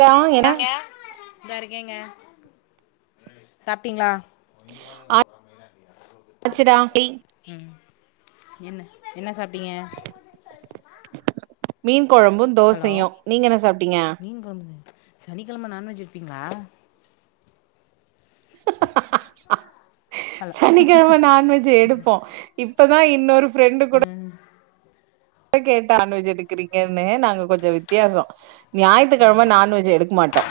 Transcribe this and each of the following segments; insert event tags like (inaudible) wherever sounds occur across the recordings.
டா என்ன இதா இருக்கேங்க சாப்டிங்களா ஆச்சுடா (inaudible) என்ன என்ன சாப்டிங்க மீன் கொழம்போ தோசையு நீங்க என்ன சாப்டிங்க சனிக்கிழம நான்வெஜ் எடுப்பீங்களா ஹலோ சனிக்கிழம நான்வெஜ் எடுப்போ இப் இப்பதா இன்னொரு ஃப்ரெண்டு அ கூட கேட்டா நான்வெஜ் எடுக்குறீங்கனு நாங்க கொஞ்சோ வித்தியாச ஞாயித்துக்கிழம நான்வெஜ் எடுக்க மாட்டோ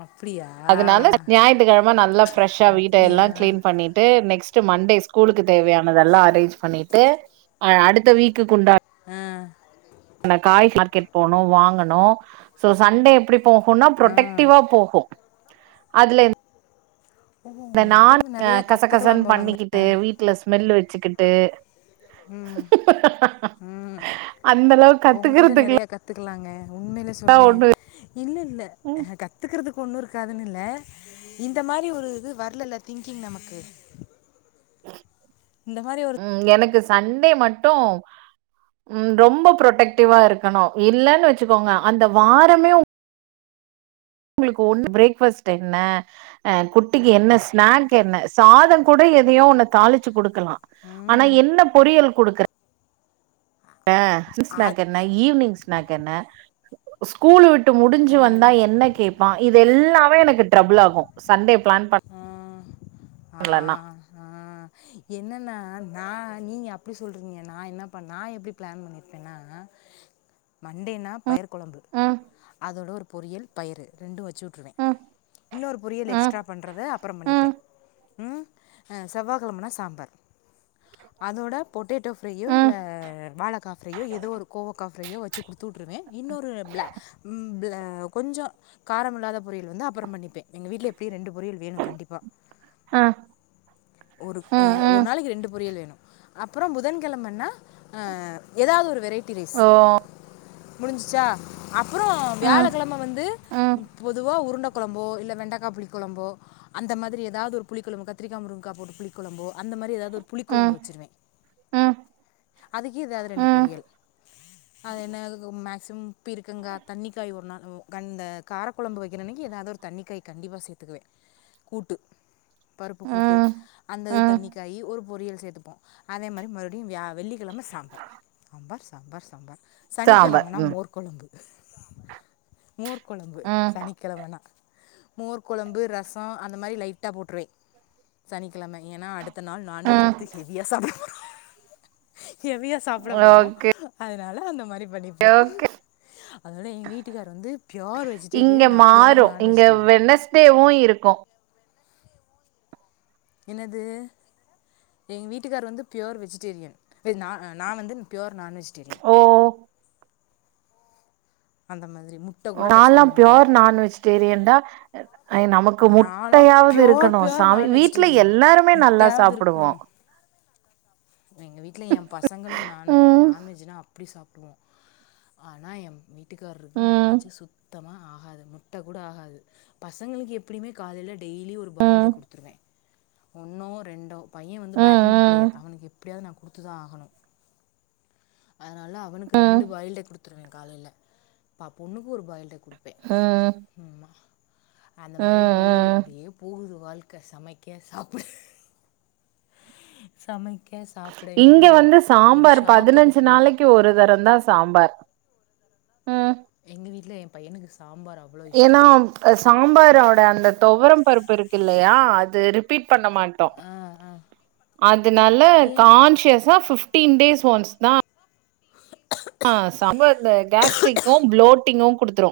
ஆ அதுனால ஞாயிற்றுக்கிழம நல்லா ஃபிரெஷா அப்டியா வீட்டெல்லா கிளீன் பண்ணிட்டு நெக்ஸ் டு மண்டே ஸ்கூலுக்கு தேவையானது அரேஞ்ச் பண்ணிட்டு அடுத்த வீக்குக்கு உண்டான அ னா காய் மார்க்கெட் போனோ வாங்கனோ சோ சண்டே எப்டி போகோனா ஆ ப்ரொடெக்டிவா போகோ அதுல என் ஓ அ நா உங்ககிட்ட இருந்து நெறையா கச கசன்னு கத்துக்கலாம் போலங்க பண்ணிக்கிட்டு வீட்ல ஸ்மெல் வெ ச்சுக்கிட்டு ம் ம் அந்தளவு கத்துக்கறதுக் கலாங்க உண்மையிலே சொல்றே இல்ல இல்ல ம் கத்துக்கிறதுக்கு ஒன்னுருக் இருகருனு இல்ல இந்த மாரி ஒரு இது வர்லல திங்கிங் நமக்கு இந்த மாரி ஒரு ம் எனக்கு சண்டே மட்டோ ம் ரொம்போ ப்ரொடெக்டிவா இருக்கணு இல்லனு வெச்சுக்கோங்க அந்த வாரமே உங் உங்களுக்கு ஒண்ணு பிரேக் ஃபாஸ்ட் என்ன அ குட்டிக்கு என்ன ஸ்நாக் என்ன சாதம் கூட எதையோ ஒன்ன தாளிச்சு குடுத் இருக்கலா ஆனா ம் என்ன பொறியல் குடுக்றே அ (unintelligible) ஈவினிங் ஸ்னாக் என்ன ஸ்கூல் விட்டு முடிஞ்சு வந்தா என்ன கேப்பா இது எல்லாமே எனக்கு ட்ரபிள் ஆகு சண்டே பிளான் பண் இல்லனா என்னன்னா நா நீங்க அப்டி சொல்றீங்க நா என்ன பண்ணா நா எப்டி பிளான் பண்ணிருப்பேன்னா மண்டேன்னா பயிர் கொழம்பு ம் அதோட ஒரு பொறியல் பயிறு ரெண்டு வச் வச்சுட்ருவே ம் இன்னொரு பொரியல் ம் எக்ஸ்ட்ரா பண்றத அப்றோ பன்னிப்பே ம் ம் அ செவ்வா கெழமனா சாம்பார் அதோட பொட்டேட்டோ ப்ரையோ இல்ல ம் வாழக்கா ப்ரையோ ஏதோ ஒரு கோவக்கா ப்ரையோ வச்சு குடுத்துட்டுருவே இன்னொரு ப்லா ம் ப்ள கொஞ்ஜோ காரம் இல்லாத பொரியல் வந்து அப்பறோ பண்ணிப்பே எங்க வீட்ல எப்டியு ரெண்டு பொரியல் வேணு கண்டிப்பா ஆஹ் ஒரு உம் ஒரு நாளைக்கு ரெண்டு பொரி வேணு அப்றோ புதன்கெழமனா ஆஹ் எதாது ஒரு வெரை ரைட்டி ரைஸ் ஓ முடிஞ்சச்சா அப்றோ ம் வியாழக்கெழம வந்து ம் பொதுவா உருண்ட கொழம்போ இல்ல வெண்டக்கா புளி கொழம்போ அந்த மாதிரி எதாவது ஒரு புளி கொழம்பு கத்திரிகா முருங்க போட்டு புளிக் கொழம்போ அந்த மாரி எதாவது ஒரு புளி ம் கொழம்பு வச்சுருவே ம் அதுக்கே எதாது ரெண்டு ம் பொரியல் அது என்ன மேக்சிமம் பீர்கங்கா தண்ணிக்காய் ஒரு நாள் க இந்த காரக்கொழம்பு வைக்கிறன்னக்கி எதாவது ஒரு தண்ணிக்காய் கண்டிப்பா சேத்துக்குவே கூட்டு பருப்பு கூட்டு ம் அது ம் தண்ணிக்காயி ஒரு பொறியல் சேத்துப்போ அதே மாரி மறுபடியு வியா வெள்ளிக்கெழம சாம்பார் சாம்பார் சாம்பார் சாம்பார் சாம்பார் சனிக்கெழமனா ம் மோர்கொழம்பு சாம்பார் மோர்கொழம்பு ம் சனிக்கெழமனா மோர் கொழம்பு ரசோ அந்த மாரி லைட்டா போட்ருவே சனி கெழமை ஏன்னா அடுத்த நாள் நான்வெஜ் ம் எடுத்து ஹெவியா சாப்டு ஹெவியா சாப்ட போறோ ஓகே அதனால அந்த மாரி பண்ணிபோ ஓகே அதனால எங்க வீட்டுக்கார் வந்து ப்யூர் இங்க வெஜிடேரியன் நா மாறு ப்யூர் நான் இங்க வெஜிடேரியன் வெனஸ்டேவு இருக்கு என்னது எங்க வீட்டுக்கார் வந்து பியூர் வெஜிடேரியன் ஏ நா நா வந்து பியோர் நான்வெஜ் டேரியன் ஓ அந்த மாரி நான்ல்லா பியோர் நான் வெஜிடேரியன் தா நமக்கு நான்லாம் முட்டையாவது பியோர் இருக்கணு பியோர் சாமி நான் வீட்டுல வெஜிடேரியன் எல்லாருமே நல்லா சாப்புடுவோ எங்க வீட்டுல ஏ பசங்களு நானு ம் நான்வெஜ்னா அப்டி சாப்டுவோ ஆனா ஏ மீ வீட்டுக்காரருக்கு ம் நான்வெஜ்ஜு சுத்தமா ஆ அது முட்ட கூட ஆகாது பசங்களுக்கு எப்டிமே காலைல டெய்லி ஒரு பாயில்டு ம் எக் குடுத்துருவே ஒன்னோ ரெண்டோ பைய வந்து ம் பேட்மின் ம் பிளேயர் அவனுக்கு எப் எப்டியாது நா குடுத்துதா ஆகணு அதனால அவனுக்கு ம் ரெண்டு பாயில்டு எக் குடுத்துருவே காலைல பா பொண்ணுகொரு பாயில்டு எக் ஆ அந்த மாரி போகுது இப்டே போகுது வாழ்க்க சமைக்க சாப்ட சமை இங்க வந்து சாம்பார் ஷாப்புக்கு பதினஞ்சு போனோம் நாளைக்கு ஒரு தரந்தா சாம்பார் உம் எங்க வீட்டுல எ பையனுக்கு சாம்பார் அவ்ளோ இஷ்டம். ஏனாப் அ சாம்பாரோட அந்த தொவரம் பருப்பு இருக்கில்லையா அ து ரிப்பீட் பண்ண மாட்டோ ஆ ஆ அதுனால ஏன்? கான்சியஸா பிப் டீன் டேஸ் ஒன்ஸ்தா ஆ சம்பார்ல இந்த கேஸ்ட்ரிக்கோ ப்ளோட்டிங்கோ குடுத்ரோ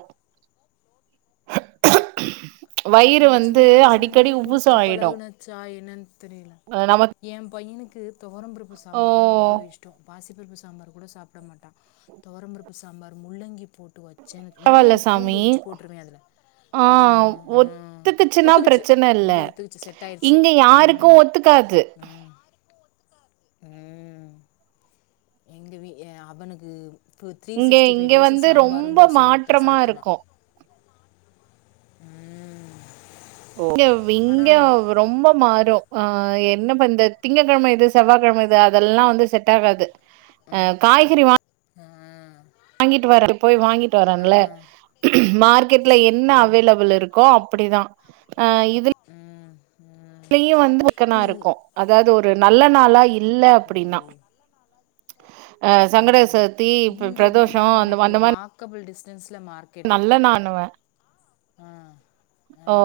எனக்கு சின்ன வயசுல இருந்தே குடுத்து ஆயிடு பழகுனச்சா என்னன் தெரில நமக்கு எ பையனுக்கு துவரம் பருப்பு ஓ சாம்பார்னா அவ்ளோ இஷ்டம் பாசிப்பருப்பு சாம்பார் கூட சாப்ட மாட்டான் துவரம்பருப்பு சாம்பார் முள்ளங்கி போ டு வெச்சேனா நெறையா பரவால்ல பூண்டு சாமி உரிச்சி போட்டுருவே அதுல ஆ ஆ ஒத்துக்குச்சுனா ஒத்துக்குச்சு. பிரச்சன இல்ல இங்க ஒத்துக்குச்சு. செட் ஆயிருச்சு. இங்க யாருக்கு ம். ஒத்துக்காது உம் எங்க வ அவனுக்கு சோ த்ரீ இங்க சிக்ஸ்டி ஃபைவ் இங்க டேஸும் வந்து சாம்பாரும் ரொம்ப தோசையு கொடுத்தா மாற்றமா சாப்ட்டுருமோ இருக்கும். ஓ இங்கவ் ஆனால் இங்கவ் ரொம்ப மாரோ ஆ என்ன பண்றது திங்கக்கழமை இது செவ்வாகழமை இது அதெல்லா வந்து செட்டாகாது ஆ காய்கறி வா வாங்கிட்டு வரேன்ல, அப்படிதா ஆ இதுல் நீ வந்து (unintelligible) இது இருக்கோ அதாது ஒ ரு நல்ல நாளா இ ல்ல ஓ அப்பிடினா அ சங்கட சத்தி இப் இங்கே பிரதோஷ எப்படின்னா அந் எனக்கு அந்த மாரி வாக்கபிள் டிஸ்டன்ஸில் மார்க்கெட்டு நல்ல நானுவே ஆ ஓ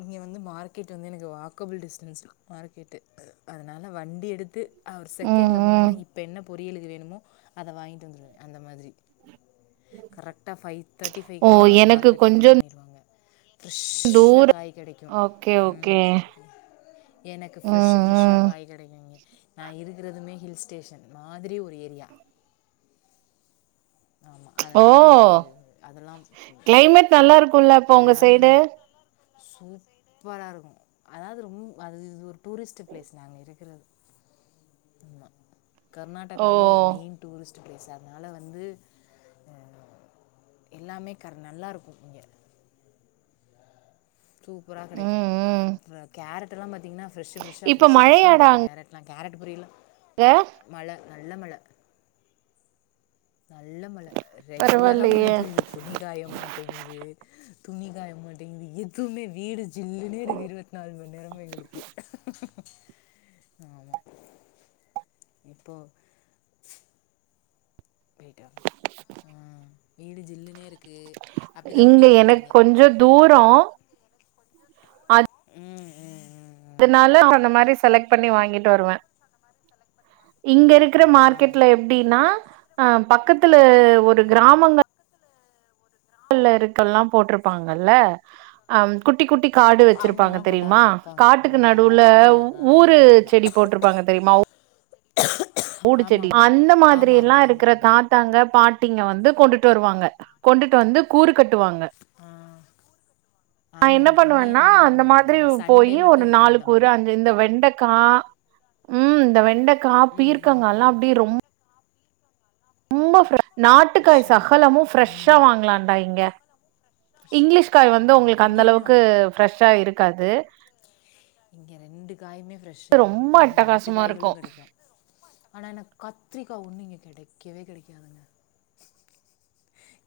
இங்க வந்து மார்க்கெட் வந்து எனக்கு வாக்கபுள் டிஸ்டன்ஸ் தா மார்க்கெட்டு அ அதனால வண்டி எடுத்து அ ஒரு ம், செகண்ட்ல ம். போனேன்னா இப்ப என்ன பொரியலுக்கு வேணுமோ அத வாங்கிட்டு வந்துருவே அந்த மாதிரி கரெக்டா ஃபைவ் தேட்டி ஓ! ஃபைக்கெலா எனக்கு மார்க்கெட் ஓப்பன் கொஞ்சம் பண்ணிருவாங்க ஃப்ரெஷ்ஷா காய் கெடைக்கு ஓகே, ம் ஓகே. எனக்கு ஃப்ரெஷ்ஷு ம், ஃப்ரெஷ்ஷா ம். காய் கெடைக்கு இங்க நா இருக்கிறதுமே ஹில் ஸ்டேஷன் மாதிரி ஒரு ஏரியா ஆமாம் ஓ அதனால் எனக்கு அதெல்லாம் கிளைமேட் நல்லா இருக்குல்ல இப்போ உங்க சைடு சூப்பரா இருக்கும் அதாவது ரொம் அது இது ஒரு டூரிஸ்ட்டு பிளேஸ் நாங்க இருக்குறது ஆமா ஓ கர்நாடகால ஒரு மெயின் டூரிஸ் ஸ்ட் ப்ளேஸ் அதனால வந்து அ எல்லாமே கர் நல்லா இருக்கும் இங்க சூப்பரா கெடைக்கு ம் ம் அப்பறோ கேரட் டுலா பாத் திங்கனா ஃப்ரெஷ்ஷு ஃப்ரெஷ்ஷா இப்ப ஃப்ரெஷ்ஷு ஃப்ரெஷ்ஷா இருக்கு கேரட்லா கேரட் புரியல க நல்ல மழ நல்ல மழ ரெகுலரா மழ பரவாயில்லையே பெயுது துணிக்காய மாட்டேங்குது துணி காய மாட்டேங்குது எதுவுமே வீடு ஜில்லுன்னே இருக்கு இருபத் நாலு மண் நேரமு எங்களுக்கு ஆமா இப்போ போயிட்டாங்க ம் வீடு ஜில்லுனே இரு க்கு அப்டிதா இங்க ஓடிட்டு இருக்கு எனக்கு இங்க கொஞ்ச தூரோ ம்மா ம் ம் ம் ம் அதனால சொன்ன மாரி செலக்ட் பண்ணி வாங்கிட்டு வருவே இங்க இருக்கிற ஆ மார்க்கெட்ல எப்டின்னா ஆ பக்கத்து ல ஒரு ஆ கிராமங்க பக்கத்துல இருக்கல்லா போட்ருப்பாங்கல்ல அம் குட்டி குட்டி காடு ஓ வச்சுருப்பாங்க அவங்கெல்லாம் தெரியுமா கொண்டாந்து வைப்பாங்க ஆ காட்டுக்கு நடுவுல ஆ ஆ ஊரு ஆமாம் செடி போட்ருப்பாங்க தெரியுமா ஆமாம் ஆமாம் ஆமாம் ஊடுச்செடி ஆமாம் அந்த ஆமாம் மாதிரில்லா ஆமாம் இருக்ற ஆமாம் தாத்தாங்க பாட்டிங்க வந்து கொண்டு ட்டு வருவாங்க கொண்டுட்டு வந்து கூறு கட் டுவாங்க ஆ நா ஆமாம் என்ன ஆமாம் இங்கேயும் பண்ணுவன்னா அந்த பண்ணுவாங்க மாதிரி அது சண்டே போய் ஒரு மட்டும் இருக்கும் அந்த நாலுக்கூரு மாதிரி அஞ்சி இந்த வெண் டக்கா ம் இந்த வெண்டக் க்கா ம் ம் பீர்க்கங்கால்லா ம் அப்டியே ரொம் ரொம்ப ஃப்ர நாட்டுக்காய் ஃப்ரெஷ்ஷாக இருக்கும் சகலமு ஃப்ரெஷ்ஷா ம் வாங்லான்டா இங்க ஃப்ரெஷ்ஷாக இங்லீஷ் கிடைக்கும் காய் வந்து ம் உங்ளுக்கு அந்த இங்கேயுமே அளவுக்கு வாங்கலாம் ஃப்ரெஷ்ஷா இருக்காது இங்கே ரெண்டு காயுமே ஃப்ரெஷ்ஷா கெடைக்கு ரொம்ப ரெண்டு நாட்டு அட்டகாசமா காய்களு இருக்கு கெடைக்கு ஆனா என்ன கத்ரிக்கா ஒன்னு இங்க கெடைக்கவே கெடைக்காதுங்க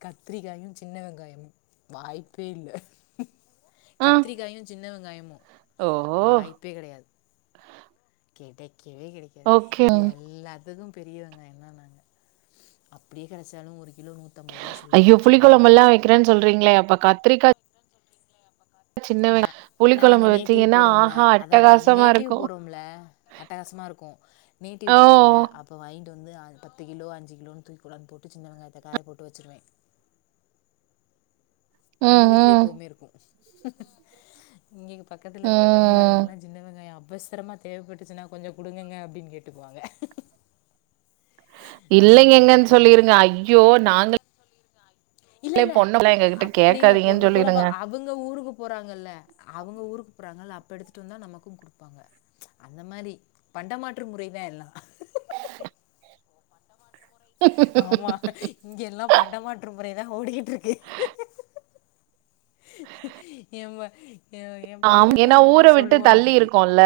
கத்ரிக்காயு சின்ன வெங்காயமு வாய்ப்பே இல்ல ஆ கத்ரிக்காயு சின்னவெங் ங்காயமு ஓ வாய்ப்பே கெடயாது கெடைக் கவே கெடைக்காது ஓகே எல்லாத் தது பெரிய வெங்காயோதா நாங்க அப்டியே கெடச்சாலு ஒரு கிலோ நூற்றம்பது ரூபா ஐயோ சொல்லுவாங்க புளி சின்ன கொலம்பல்லா வெங்காயம்லாம் வைக்றேன் சொல்றீங்ளே அப்ப கத்ரிக்கா நா நாங்க புளிக்கொழம்பு நேட்டிவ் வச்சீங்கன்னா போறோம்ல ஆஹா அதா நாங்க அட்டகாசமா நேட்டிவ் இருக்கு போறோம்ல அட்டகாசமாருக்கு ஓ நேட்டிவ் போறோம்ல அப்போ வாய்ங் கி வந்து பத்து கிலோ அஞ்சு கிலோன் தூக்கி கொண்டாந்து போட்டு சின்ன வெங்காயத்த காய போட்டு வச்சிருவே நம்ம ம் வீட்ல ம் எப்பவுமேருக்கு ஹிஹி ம் இங்கேங்க பக்கத்துல இருக்க ம் தமிழாளுங்கலா சின்ன வெங்காய அப் அவசரமா தேவப்பட்டுச்சின்னா கொஞ்சோ குடுங்கங்க அப்டின்னு கேட்டுக்குவாங்க அந்த மாரி இல்லைங்கங்கன்னு மாத்திக்குவோ சொல்லிருங்க ஐயோ நாங்க இல்லல்ல அப்டி இல்ல கேக்காதீங்கன்னு பொண்ணு போல பா சொல்லிருங்க அவுங்க ஊருக்கு போறாங்கல்ல அவுங்க ஊருக் போறாங்கள அப்போ எடுத்துட்டு வந்தா நமக்கு குடுப்பாங்க அந்த மாரி பண்டமாற்று முறை தா எல்லா ஆமா இங்க எல்லா பண்டமாற்று அப்டியேதா ஓடிக்கிட்டுருக்கு ஏம் ப எ என் ஆம் பையன்தா ஏன்னா ஊர என்னமோ விட்டு சொல்லுவா தள்ளி அதுக்கு இருக்கோல்ல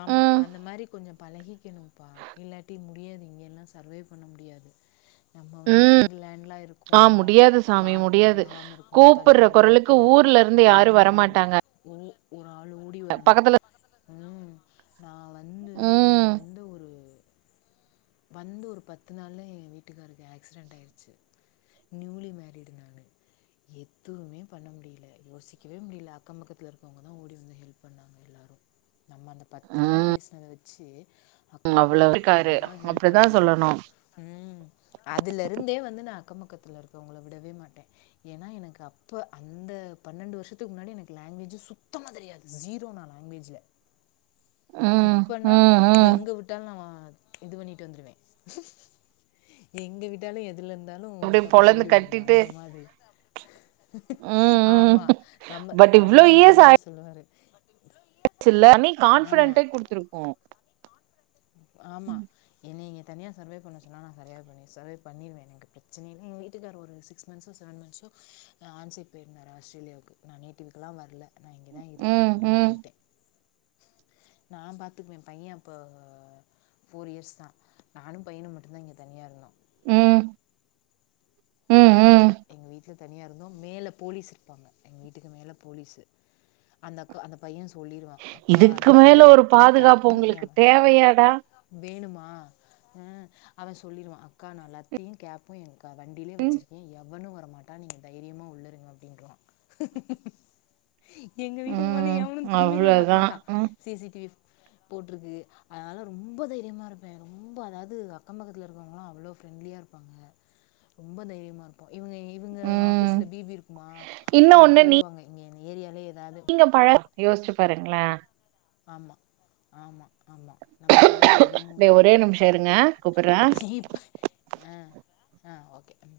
ஆமா ம் அந்த மாரி கொஞ்சம் பலகிக்கணும்ப்பா இல்லாட்டி முடியாது இங்கேல்லா சர்வே பண்ண முடியாது நம்ம வந்து ம் சிங்கில் லேண்ட்லா இருக்கோ ஆ முடியாது சாமி யார்கிட்டயு‌ முடியாது பலகாம இருக்கோ கூப்புட்ற தனியாகவே கொரலுக்கு இருக்கோ ஊர்ல இருந்து யாரு அப்டின்னா முடியவே முடியாது வரமாட்டாங்க உ ஆள் ஓடி வரணு பக்கத்துல நா வந் ம் வந்து ஒரு பத்து நாள்ல எ வீட்டுக்காருக்கு ஆக்சிடென்ட் ஆயடுச்சு நியூலி மேரீடு நானு எதுமே பண்ண முடியல யோசிக்கவே முடியல அக்கம் பக்கத்துல இருக்கவங்க தா ஓடி வந்து ஹெல்ப் பண்ணாங்க எல்லாரு நம்ம அந்த பத்து நாள் பேசஸ்னத வச் சே ம் அவ்ளோ இருக்காரு ஹெல்ப் அப்டிதா பண்ணாங்க சொல்லணு ம் அதுல இருந்தே வந்து நா அக்கமக்கத்து இருக்கவங்கள விடவே மாட்ட ஏன்னா எனக்கு அப்ப அந்த பன்னெண்டு வருஷத்துக்கு முன்னாடி எனக்கு லாங்கஜ சுத்தமா தெரியாது ஜிரோநா லங்கஜ்ல ம் இப்பன்னா ம் ம் எங்க விட்டாலு நா வா இது பண்ணிட்டு வந்துருவே எங்க வட்டாலு எதுல இருந்து இருந்தாலு அப்டியே தப்பிச்சு பொளந்து ஓடி வந்துருவ கட்டிட்டு அந்த மாதுரி ம் ம் ஆமா நம்ம அதாவ்து இவரே சொல்லுவாரு சில்ல தனி கான்பிடன்ட்டே குடுத்துருக்கோ ஆமா என்னேய தனியா சர்வே பண்ண சொன்னால் நா சரவே பண்ணின் சர்வே பண்ணிடுவேன் எனக்குபிரச்சனையே இல்லைஎங்கவீட்டுக்கார் ஒரு சிக்ஸ் மந்த்ஸோ செவன் மந்த்தஸ ஆன்சி போயிருந்தாரு ஆஸ்தரேலாவுக்கு நேட்டிவுக்குலா வர்ல ம் ம் நா பாத்துக்குவே பைய அப்போ ஃபோர் இயர்ஸ் தா நானு பையனு மட்டு்தா இங்க தனியா இருந்தோ ம் ம் இந்த வீட்ல ம் எங் வீட்ல தனியா இருந்தோ மேல போலீஸ் இருப்பாங்க எ வீட்டுக்கு மேல போலீஸ் அந்தக் அந்த பைய சொல்லிருவா அக்கா நா இதுக்கு வந்து மேல ஒரு லத்தியு பாதுகாப்பு கேப்யு உங்களுக்கு ஏம் தேவையாடா வேணுமா அ உ அவ சொல்லிருவா அக்கா நா லத்தியு கேப்பயு (unintelligible) டிலே வச்சிருக்கே எவனு வரமாட்டா நீங் தைரியமா உள்ளருங்க அப்டின்றா எங்க வீட்டுக் மன்னி ம் எவனு திரும்பி கூட பாக்க அவ்ளோதா மாட்டா ம் சிசிடிவி போட்ருக்கு அதனால ரொம்ப தைரியம இருப்பே ரொம்ப அதாவ்து அக்கம் பக்கத்துல் இருக்கவங்களா அவ்ளோ ஃப்ரெண்ட்லியா இருப்பாங்க ரொம்ப தைரியமா இருப்போ இவுங்க இவுங்க ம் ஆஃபீஸில் பிபி இருக்குமா இன்னு அதில ஒண்ணு போடுவாங்க இங்கே எங் ஏரியாலே எத் நீங்க பழ யோஸ்ச்சு பாரு ங்ள ஆமா ஆமா ஆமா நம்ம பழகுற விதமு டே இருக்கு ஒரே நிம்ஷ இருங்க கூப்புற்ற இப்ப ஆ ஆ ஓகே ம்